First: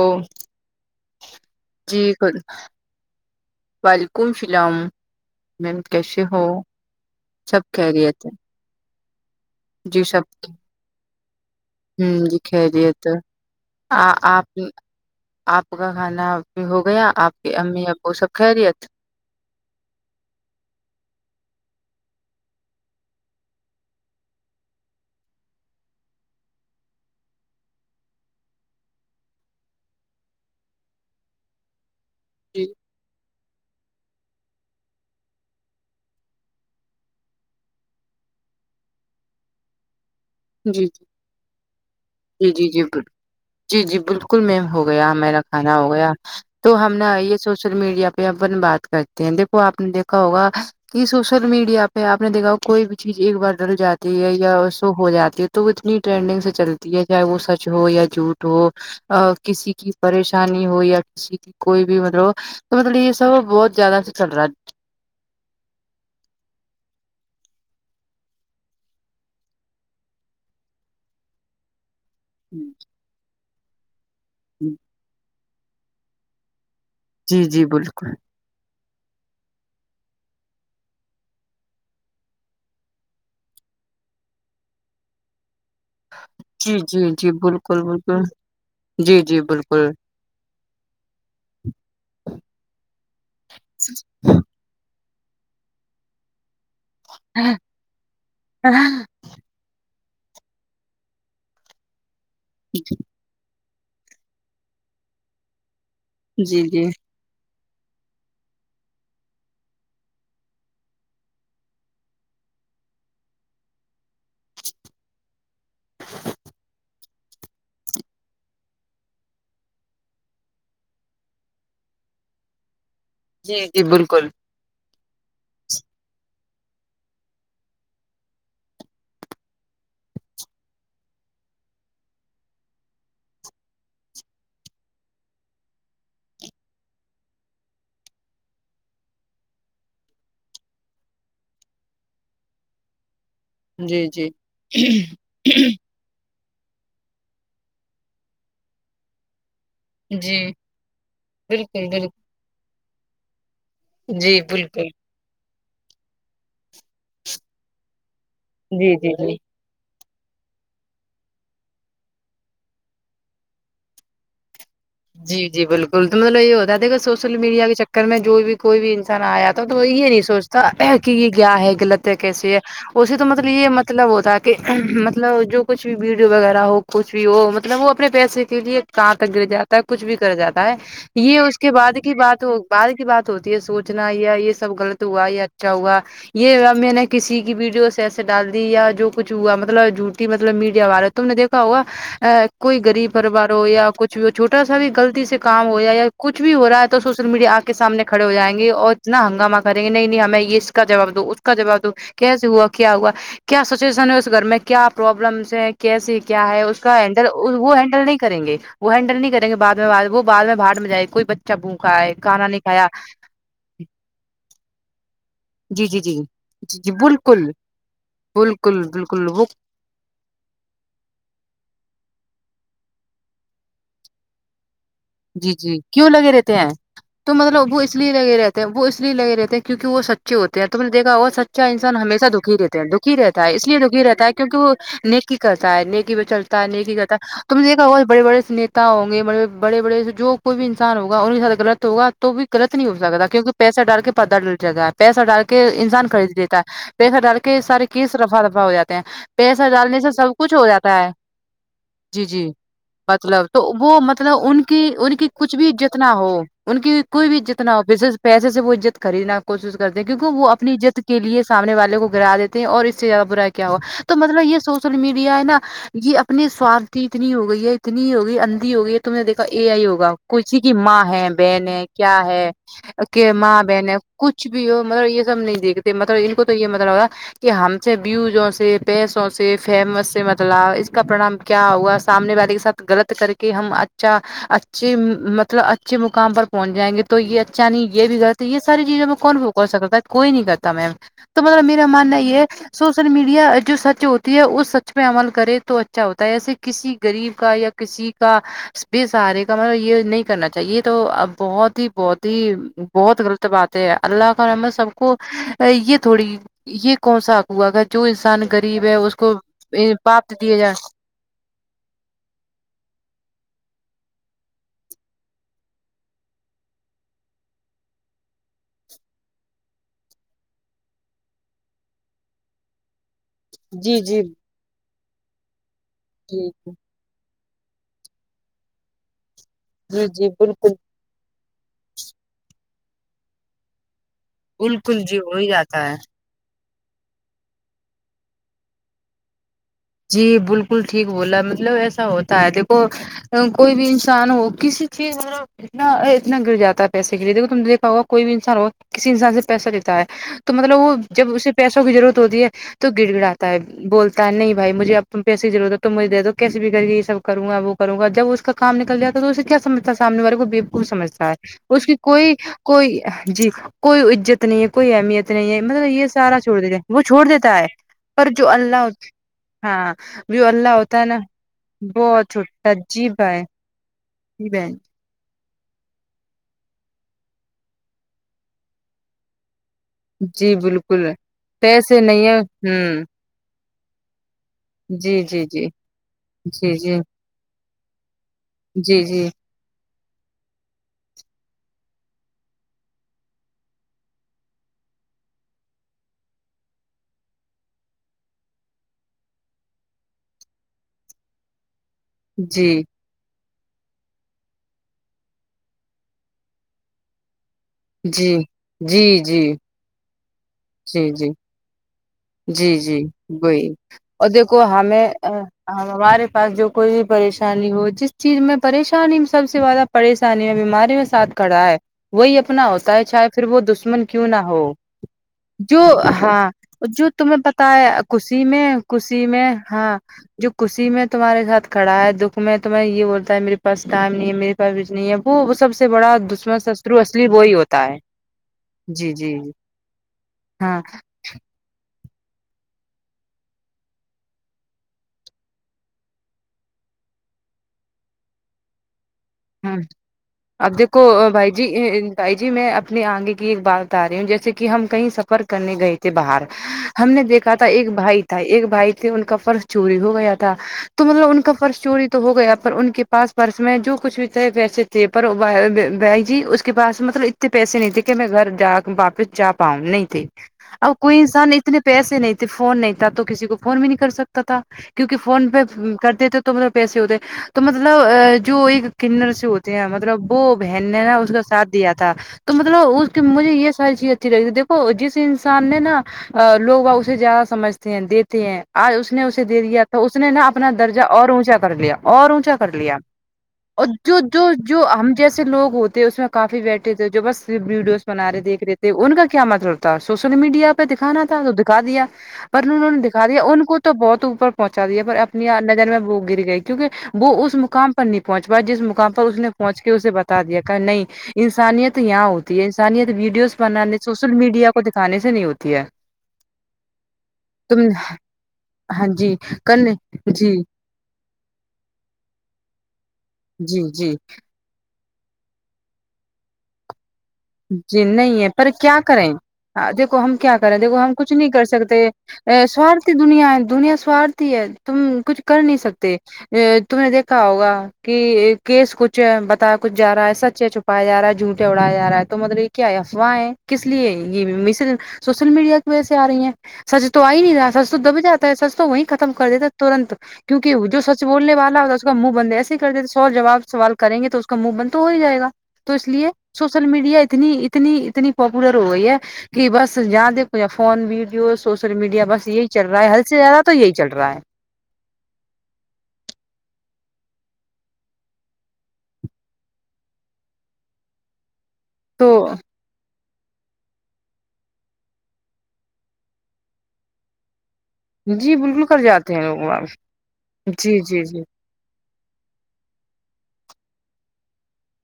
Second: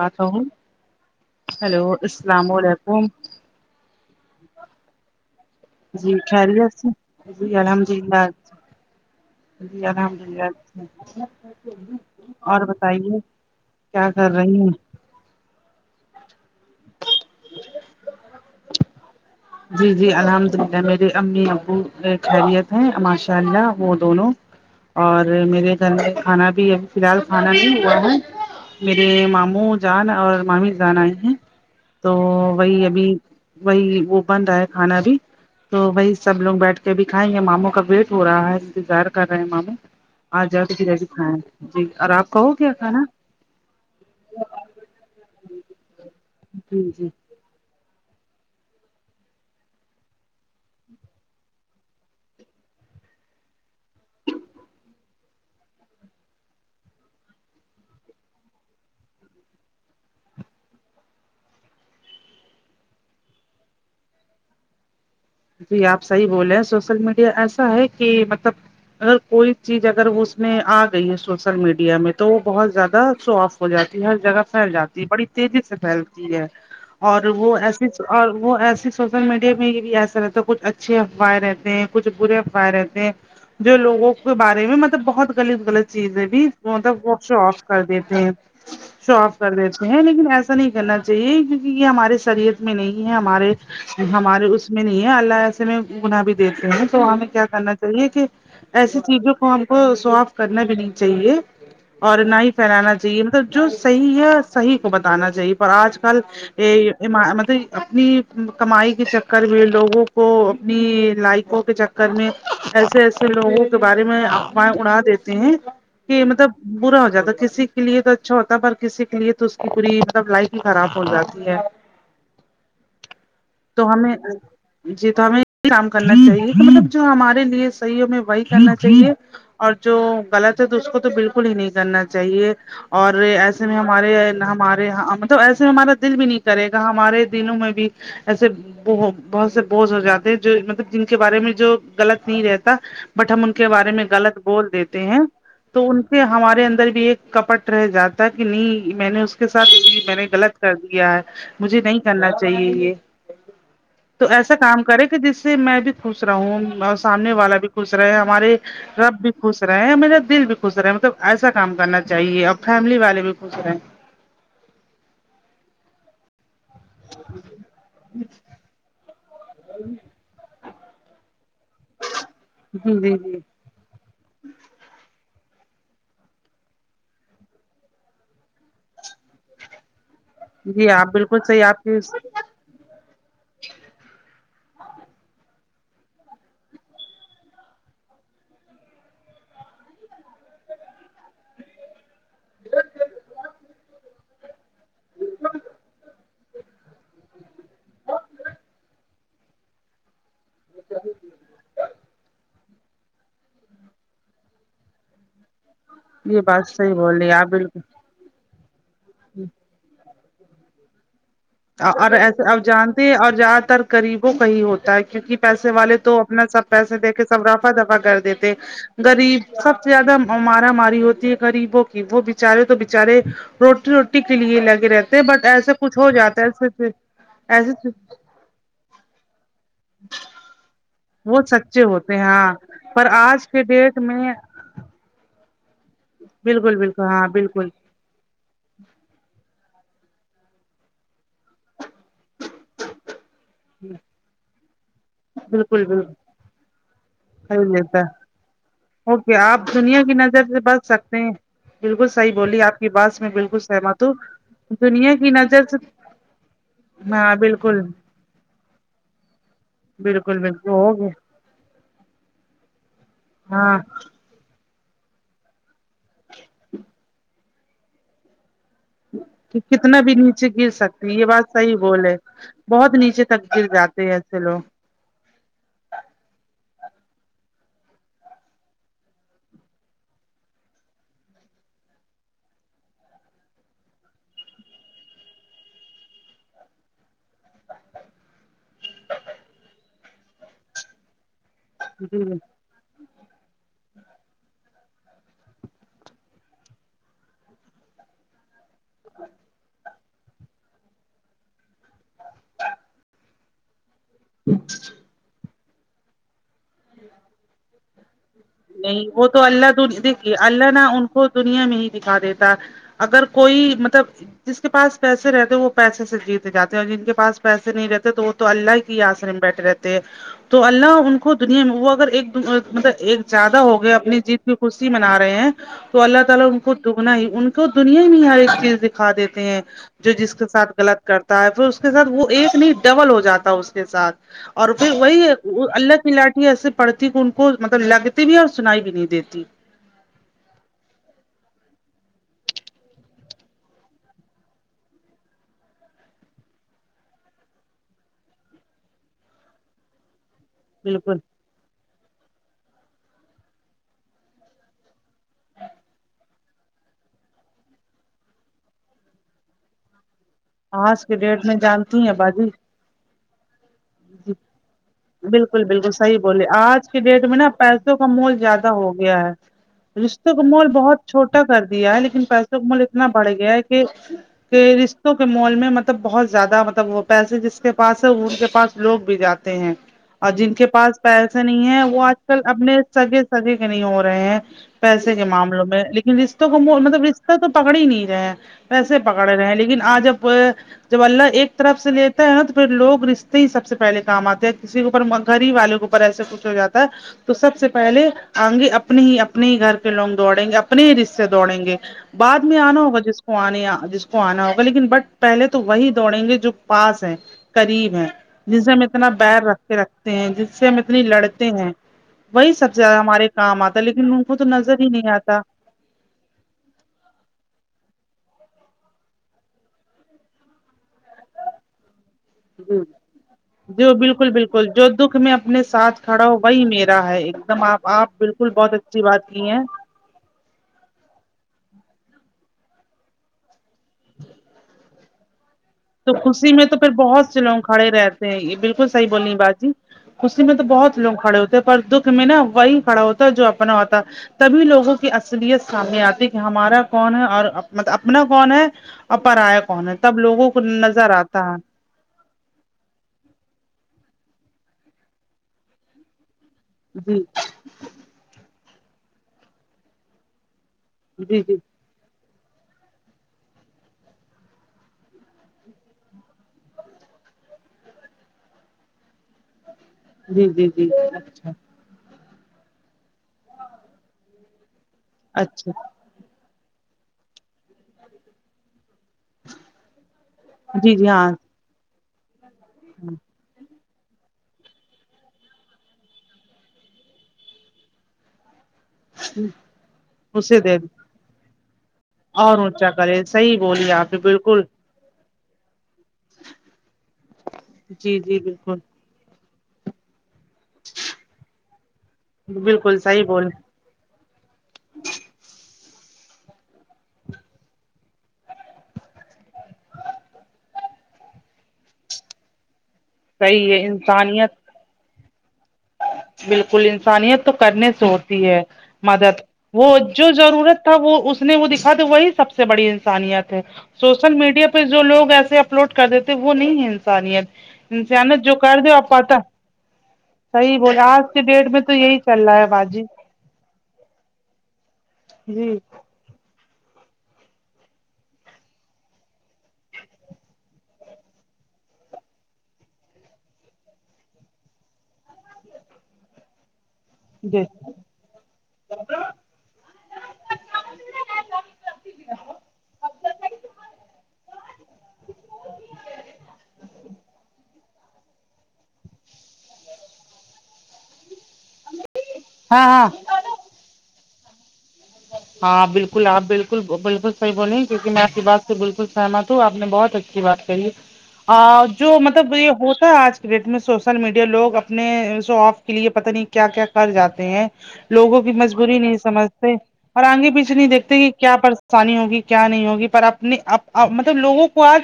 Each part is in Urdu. او ہیلو جی السلام علیکم وعلیکم سلام جی خیریت سے جی سب الحمد للہ خیریت ہے جی الحمد للہ ہوں جی اور خیریت بتائیے آ کیا کر آپ رہی نا ہیں آپ کا کھانا بھی ہوگیا آپ کے امی ابو سب خیریت جی جی الحمداللہ میرے امی ابو خیریت ہیں ماشاءاللہ وہ دونوں اور میرے گھر میں کھانا بھی ابھی فی الحال کھانا ہی ہوا ہے میرے ماموں جان اور مامی جان آئے ہیں تو جی وہی ابھی وہی وہ بن رہا ہے کھانا ابھی تو وہی سب لوگ بیٹھ کے ابھی کھائیں گے ماموں کا ویٹ ہو رہا ہے انتظار کر رہے ہیں ماموں آ جاے تو جی پھر جی کھائیں جی اور آپ کا جی جی ہوگیا جی کھانا جی جی بالکل میم ہو گیا میرا کھانا ہو گیا تو جی ہم جی نا یہ سوشل میڈیا پہ اپن بات کرتے ہیں دیکھو آپ نے دیکھا ہوگا یہ سوشل میڈیا پہ آپ نے دیکھا ہو کوئی بھی چیز ایک بار ڈل جاتی ہے یا شو ہو جاتا یہ تو وہ اتنی ٹرینڈنگ سے چلتی ہے چاہے وہ سچ ہو یا جھوٹ ہو آآ کسی کی پریشانی ہو یا کسی کی کوئی بھی مطلب تو مطلب یہ سب بہت زیادہ سے چل رہا ہے جی آپ صحیح بولے سوشل میڈیا ایسا ہے کہ مطلب اگر کوئی چیز اگر وہ اس میں آگئی ہے سوشل میڈیا میں تو وہ بہت زیادہ شو آف ہو جاتی ہے ہر جگہ پھیل جاتی ہے بڑی تیزی سے پھیلتی ہے اور جی وہ جی ایسی بالکل وہ ایسی سوشل میڈیا میں بھی ایسی رہتے تو کچھ اچھے افواہیں رہتے ہیں کچھ برے افواہیں رہتے ہیں جو لوگوں کے بارے میں مطلب بہت غلط غلط چیزیں بھی جی جی مطلب وہ جی شو آف بالکل کر بالکل دیتے ہیں شو جی آف جی کر دیتے بالکل ہیں لیکن ایسا ایا نہیں کرنا چاہیے کیونکہ یہ ہمارے سریعت میں نہیں ہے ہمارے ہمارے اس میں نہیں ہے اللہ ایسے میں گنا بھی دیتے ہیں تو ہمیں کیا کرنا چاہیے کہ ایسی چیزوں کو ہم کو ساف کرنا بھی نہیں چاہیے اور نہ ہی پھیلانا چاہیے جو صحیح ہے صحیح کو بتانا چاہیے پر آج کل جی جی اے مطلب اپنی کمائی کے کر بھی لوگوں کو اپنی لائقوں کے چکر میں ایسے ایسے لوگوں کے بارے میں اڑا دیتے ہیں کہ مطلب برا ہو جاتا کسی کے لیے تو اچھا ہوتا ہے پر کسی کے لیے تو اس کی پوری مطلب لائف ہی خراب ہو جاتی ہے جی جی تو ہمیں بالکل جی تو ہمیں یہ کام کرنا چاہیے مطلب جو ہمارے لیے صحیح ہمیں وہی کرنا چاہیے اور جو غلط ہے تو اس کو تو بالکل ہی نہیں کرنا چاہیے اور ایسے میں ہمارے ہمارے ہاں مطلب ایسے میں ہمارا دل بھی نہیں کرے گا ہمارے دلوں میں بھی ایسے بہت سے بوج ہو جاتے ہیں جو مطلب جن کے بارے میں جو غلط نہیں رہتا بٹ ہم ان کے بارے میں جی جی غلط بول دیتے ہیں تو ان ہمارے اندر بھی ایک کپٹ رہ جاتا ہے کی نہیں میں نے اس کے ساتھ میں نے جی غلط کر دیا ہے مجھے بالکل نہیں بالکل کرنا چاہیے یے تو جی ایسا کام بالکل کرے کہ جس سے میں بھی خوش رہوں اور سامنے والا بھی خوش رہے ہمارے جی جی رب بھی جی خوش رہے میرا دل بھی خوش رہے مطلب ایسا کام کرنا چاہیے اور فیملی والے بھی خوش رہے ہیں جی جی بالکل تو مطلب یہ ہوتا ہے دیکھو سوشل میڈیا کے چکر میں جو بھی کوئی بھی انسان آیاا تو یہ نہیں سوچتا کہ یہ کیا ہے لگتا کیسی ہے جی جی اسی تو جی مطلب یے ہے مط مطلب ہوتا کہ مطلب جو کچھ بھی ویڈیو وغیرہ ہو کچھ بھی ہو مطلب وہ اپنے پیسے کے لیے کہاں تک گر جاتا ہے کچھ بھی کر جاتا ہے جی آپ یے بالکل اس صحیح کے آپ بعد کی بات ہوگی بہار کی بات ہوتی ہے سوچنا یا یے سب غلط ہوا یا اچھا ہوا یے یا میں نے کسی کی ویڈیو سے ایسے ڈال دی یا جو کچھ ہوا مطلب جھوٹی مطلب میڈیا والے تم نے دیکھا ہوا ا کوئی غریب پریوار ہو یا کچھ بھی ٹا سا بھی غلطی سے کام ہو جائے کچھ بھی ہو رہا ہے تو سوشل میڈیا آپ کے سامنے کڑے ہو جائیں گے اور اتنا ہنگامہ کریں گے نہیں نہیں ہمیں اس کا جواب دو اس کا جواب دو کیسے ہوا کیا ہوا کیا سچویشن ہے اس گھر میں کیا پروابلمس ہیں کیسے یہ کیا ہے بات اس صحیح کا بول ہینڈل رہی ہیں، آپ وہ بالکل ہینڈل نہیں کریں گے وہ ہینڈل نہیں کریں گے بعد میں وہ بعد میں بھڑ میں جائے بچہ بھوکا اور ہے ایسے کھانا نہیں اب کھایا جانتے ہیں اور زیادہ تر غریبوں کا ہی ہوتا ہے کیونکی پیسے جی والے جی جی تو اپنا سب جی جی پیسے دے کے بالکل سب رافہ دفا کر دیتے بالکل بالکل غریب وہ سب سب سے زیادہ مارا ماری ہوتی ہے غریبوں کی وہ بچارے تو بچارے روٹی روٹی کے لیے لگے رہتے ہیں بٹ جی ایسے جی کچھ کیوں ہو لگے جاتا ہے رہتے ہیں ایسے تو مطلب اب وہ ایسے اس لیے لگے رہے تے ہے وہ اس لیے لگے رہ ہیں کیکی وہ سچے ہوتے ہیں تم دیکھا ہوگا وہ سچا سچے انسان ہوتے ہیں ہمیشہ ہاں دکھی رہتے ہے پر دکھی رہتا آج ہے کے اس لیے ڈیٹ دکھی رہتا ہے میں کیونکہ وہ نیک کی کرتا ہے نیکی پے چلتا ہے بالکل نیکی بالکل کرتا ہاں ہے تم نے بالکل دیکھا ہوگا بڑے بڑے نیتا ہوں گے بڑے بڑے بڑے جو کوئی بھی انسان ہوگا انہیں زیادہ غلط ہوگا تو بھی غلط نہیں ہو سکتا کیونکی پیسہ ڈال کے بدل دے گا پیسہ ڈال کے بالکل انسان بالکل خرید لیتا ہے پیسہ ڈال کے صحیح سارے لیتا ہے کیس رفع دفع ہو جاتے ہیں اوکے آپ پیسہ ڈالنے دنیا سے کی سب نظر کچھ سے ہو بچ جاتا ہے سکتے ہیں بالکل جی صحیح جی بولی آپ کی بات سے میں مطلب بالکل تو وہ سہمت مطلب مطلب ان ہوں کی دنیا ان کی کچھ نظر بھی سے عزت نہ ہو ان کی کوئی ہاں بھی عزت نہ بالکل ہو پیسے سے پیسے سے وہ عزت خریدنے کی کوشش کرتے ہیں کیونکی بالکل وہ بالکل اپنی عزت ہوگے لیے سامنے والے کو گرا دیتے اور اس سے زیادہ برا کیا ہاں ہوا تو مطلب یے سوشل میڈیا ہے نا یے اپنے سوارتھی اتنی ہوگی گئی ہے اتنی ہوگئی اندھی ہوئی ہے تم میں نے دیکھ کہ یہی کتنا ہوگا بھی نیچے کچھ ہی گر کی ماں سکتی یہ ہے بات بہن صحیح ہے بول کیا ہے بہت نیچے کہ تک ماں گر بہن ہے جاتے ہیں ایسے کچھ لوگ بھی ہو مطلب یے سب نہیں دیکھتے مطلب ان کو تو یے مطلب ہوگا کہ ہم سے بیوجوں سے پیسوں سے فیمس سے مطلب اس کا پرانام کیا ہوا سامنے والے کے ساتھ غلط کر کے ہم اچھا اچھے مطلب اچھے مقام پر پہنچ جائیں گے تو یے اچھا نہیں یے بھی غلط ہے یے ساری چیزیں میں کون سکتا ہے کوئی نہیں کرتا میم تو مگر میرا ماننا جی یے ہے سوشل میڈیا جو سچ ہوتی ہے اس سچ پے عمل کرے تو اچھا ہوتا ہے جسے کسی غریب کا یا کسی کا بے سہارے کا مطب یے نہیں کرنا اچھا یے تو اب بہت ہی بہت ہی بہت غلط بات ہے اللہ کا رحمت سب کو یے تھوڑی یے کون سا ہوا اگا جو انسان غریب ہے نہیں اس وہ کو تو اللہ [unintelligible] پاپ دیکھیے دیا اللہ جائے نہ ان کو دنیا میں ہی دیکھا دیتا اگر کوئی مطلب جس کے پاس پیسے رہتے ہیں وہ پیسے سے جیت جاتے ہیں اور جن کے پاس پیسے نہیں رہتے تو وہ تو اللہ کے آسرے میں بیٹھے رہتے ہیں تو اللہ ان کو دنیا میں وہ اگر ایک مطلب ایک زیادہ ہوگئے جی اپنی جی جیت کی خوشی منا رہے ہیں تو اللہ تعالی جی ان کو دکھ ہی ان کو دنیا میں ہی ہر ایک چیز دکھا دیتے ہیں جی جو جی جس کے ساتھ بالکل غلط کرتا ہے پھر اس کے ساتھ وہ ایک نہیں ڈبل ہو جاتا اس کے ساتھ اور پھر بالکل جی وہی ہو ہی جاتا ہے اللہ کی لا ایسے پڑتی ان کو مطلب لگتی بھی اور سنائی بھی نہیں دیتی جی بلکل ٹھیک بولا مطلب ایسا ہوتا ہے دیکھو کوئی بھی انسان ہو کسی چیز اتنا اتنا گر جاتا ہے پیسے کے لیے دیکھو تم نے دیکھا ہوگا کوئی بھی انسان ہوگا کسی انسان سے پیسہ لیتا ہے تو مطلب وہ بالکل جب اسے پیسوں کی ضرورت ہوتی ہے تو گڑ گڑاتا ہے بولتا ہے نہیں بھائی مجھے اب تم پیسے کی ضرورت ہے تو مجھے دو کیسی بھی کرکے یہ سب کروں گا وہ کروں گا جب اسکا کام نکل جاتا ہے تو اسے کیاسمجھتاہے سامنے والے کو بےوقوف آج کے سمجھتا ہے ڈیٹ میں اس کی جانتی ہیں کوئی باجی کوئی جی کوئی عزت نہیں ہے کوئی اہمیت نہیں ہے بالکل مطلب بالکل یہ صحیح سارا بولے چھوڑ دیتا آج ہے کے وہ ڈیٹ چھوڑ میں نا دیتا ہے پیسوں کا پر مول جو زیادہ اللہ ہو گیا ہاں ہے رشتوں کا جو اللہ مول ہوتا ہے بہت نا چھوٹا کر دیا ہے لیکن بہت پیسوں کا چھوٹا مول اتنا جی بڑھ بھائی گیا ہے کہ جی کہ بہن رش کے مال میں مطلب بہت زیادہ مطلب وہ پیسے جس کے پاس ہے ان کے پاس لوگ بھی جاتے ہیں اور جن جی کے پاس بالکل پیسے نہیں ہیں پیسے وہ آج نہیں ہے کل اپنے ہوں سگے سگے کے نہیں ہو رہے ہیں پیسے جی کے جی معاملوں جی میں لیکن رشتوں کو جی جی مطلب ر تو پکڑ ہی نہیں رہے ہیں ویسے جی جی پکڑے رہے ہیں لیکن آج اب جب اللہ ایک طرف سے لیتا ہے نا تو پھر لوگ رشتے ہی سب سے پہلے کام آتے ہے کسی کے اوپر گھر ہی والے کے اوپر ایسا کچھ ہو جاتا ہے تو سب سے پہلے آگے اپنے ہی اپنے ہی گھر کے لوگ دوڑیں گے اپنے ہی رشتے دوڑیں گے بعد میں آنا جی ہوا جس کو آنے جس کو آنا ہوگا لیکن بٹ پہلے تو وہی دوڑیں گے جو پاس ہے قریب ہے جی جن سے ہم جی اتنا بیر جی رکھ کے رکھتے ہیں جس سے ہم اتنی جی جی لڑتے ہیں وہی سب جی سے زیادہ جی ہمارے کام وہی آتا ہے لیکن ان اور کو تو دیکھو نظر ہی ہمیں نہیں آتا ہمارے پاس جو کوئی بھی پریشانی ہو جس چیز میں پریشانی میں سب سے زیادہ پریشانی میں بیماری میں ساتھ کھڑا ہے وہی اپنا ہوتا ہے چاہے پھر وہ جو دشمن کیوں بالکل نہ ہو بالکل جو دکھ میں اپنے جو ساتھ کھڑا ہو ہاں وہی میرا جو ہے تمہیں ایک دم پتا آپ ہے آپ خوسی بالکل میں بہت اچھی خوسی بات میں کی ہیں ہاں جو خوشی میں تمہارے ساتھ کھڑا ہے دکھ میں تمہیں یہ بتا ہے میرے پاس ٹائم نہیں ہے میرے بھی نہیں ہے وہ سب سے تو بڑا خوشی دشمن میں تو پھر شترو بہت اصلی سے وہی لوگ ہوتا کھڑے ہے رہتے ہیں یہ بلکل صحیح بول رہ با جی خوشی میں تو ہاں بہت لوگ کھڑے ہوتے ہیں پر دکھ میں نا وہی کھڑا ہوتا ہے جو اپنا ہوتا تبھی لوگوں کی اصلیت سامنے آتی کہ ہمارا کون ہے اور مطب اپنا کون ہے اپر آ ہے ہاں کون ہے تب لوگو اب دیکھو بھائی جی بھائی جی میں اپنے آگے کی ایک بات بتا رہی ہوں جیسے کہ ہم کہیں سفر کرنے گئے تھے باہر ہم جی نے دیکھا تھا ایک بھائی تھا ایک بھائی تھے ان کا پرس چوری ہو گیا تھا تو مطلب ان جی کا جی پرس چوری تو ہو گیا پر ان کے پاس پرس میں جو کچھ بھی پیسےجیسے تھے پر بہن جی اس کے پاس مطلب اتنے پیسے نہیں تھے کہ میں گھر جا واپس جا پؤ نہیں تھ جی جی جی آ کوئی انسان اچھا اتنے پیسے نہیں تھے فون نہیں تھا تو کسی کو فون بھی نہیں کر سکتا تھا کیونکہ فون پہ اچھا کرتے تھے تو مطلب پیسے ہوتے تو مطلب جو ایک کنر سے ہوتی ہیں مطلب وہ بہن جی نے جی نا اس ہاں کا ساتھ دیا تھا تو مطلب اس کی مجھے یہ ساری چیزیں دیکھو جس انسان نے نا لوگوں زیادہ سمجھتے ہے آج اس نے اسے دے دیا تھا اس نے نا اسے اپنا دے درجہ اور اونچا کر لیا اور اونچا کر لیا صیح جو جو جو ہم جیسے لوگ ہوتے اس میں کافی بیٹھے تھے جو بس ویڈیوز جی بنا جی رہے دیکھرے بالکل تھے ان کا کیا مطلب تھا سوشل میڈیا پہ دکھانا تھا تو دکھا دیا پر انہوں بالکل نے صحیح دکھا دیا بول ان کو تو بہت اوپر پہنچا دیا پر اپنی نظر میں وہ گر گئی کیونکہ وہ اس مقام پر پہنچو جس مقام پر اس نے پہنچ کے اسے بتا دیا کہ نہیں انسانیت یہاں تی انسانیت ویڈیوز صحیح ہے بنانے سوشل انسانیت میڈیا کو دکھانے سے نہیں ہوتی ہے بالکل انسانیت تو تم کرنے سے ہوتی ہے ہاں جی مدد کل وہ جو جی ضرورت تھا وہ اس نے وہ دکھا تھا وہی سب سے بڑی انسانیت ہے جی جی سوشل میڈیا پے جو لوگ ایسے اپلوڈ کر دیتے وہ نہیں ہے انسانیت انسانیت جو کر د آ پا ہا دیکو ہم کیا کریں دیکھو ہم کچھ نہیں کر ڈیٹ میں تو سکتے یہی چل ا رہا ہے باجی سوارھی دنیا ہے دنیا سوارتھی ہے تم کچھ کر جی نہیں سکتے یہ تم نے دیکھا ہوگا کہ کیس کچھ ہے بتا کچھ جا رہا ہے سچ ہے چپ پایا جارا جھوٹ اوڑا جا را تو مگر یہ کیا افواہ ہے کس لیے یہ [unintelligible] سوشل میڈیا کی وجہ سے آ رہی ہیں سچ تو آ ہی نہیں جی رہا سچ تو دب جاتا ہے سچ تو وہیں ختم کر دیتا ترنت کیونک جو سچ بولنے والا ہو اس کا منہ بند ایسے ہی کر دیتے س جواب سوال کریں گے تو اس کا منہ بند تو ہو ہی جائے گا تو اس لیے سوشل میڈیا اتنی اتنی اتنی پاپولر ہو گئی ہے کہ بس جہاں دیکھو فون ویڈیوز سوشل میڈیا بس یہی چل ہاں رہا ہاں ہے حد سے زیادہ تو یہی چل رہا ہے ہاں بالکل آپ بالکل بالکل صحیح بولیں کیونکہ میں آپ کی بات سے بالکل سہمت ہوں آپ نے بہت اچھا کی بات کریے آ جو تو مطلب یہ ہوتا آج ڈیٹ میں سوشل میڈیا لوگ اپنےشوووفف کے لیے پتہ نہیں کیا کیا کر جاتے ہیں لوگوں کی جی بالکل مجبوری کر نہیں جاتے ہیں سمجھتے لوگ اور آگے پیچھ نہیں جی جی جی دیکھتے آسانی ہوگی کیا نہیں ہوگی پر اپنی مطلب لوگوں کو آج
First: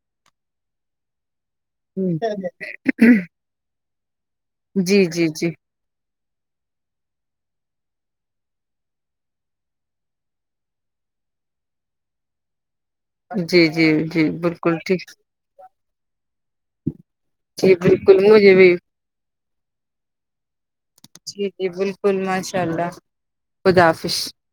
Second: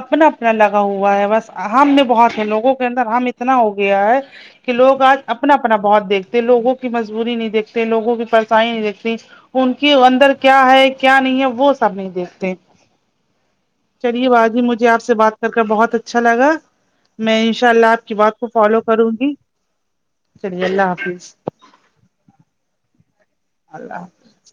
اپنا اپنا لگا ہوا ہے بس ہم نے جی بہت ہے لوگوں کے اندر ہم اتنا ہو گیا ہے کہ لوگ جی آج جی اپنا اپنا بہت دیکھتے لوگوں کی مجبوری نہیں دیکھتے لوگوں کی پرسانی نہیں دیکتے ان کے اندر کیا ہے کیا نہیں ہے وہ سب نہیں دیکھتے جی جی چلیے جی باجی بالکل مجھے آپ ٹھیک سے بات کر کر بہت اچھا لگا میں انشاء جی اللہ آپ کی بالکل بات کو مجھے بھی فالو کروں گی چلیے اللہ حافظ ج بالکل ماشاء اللہ اللہ حافظ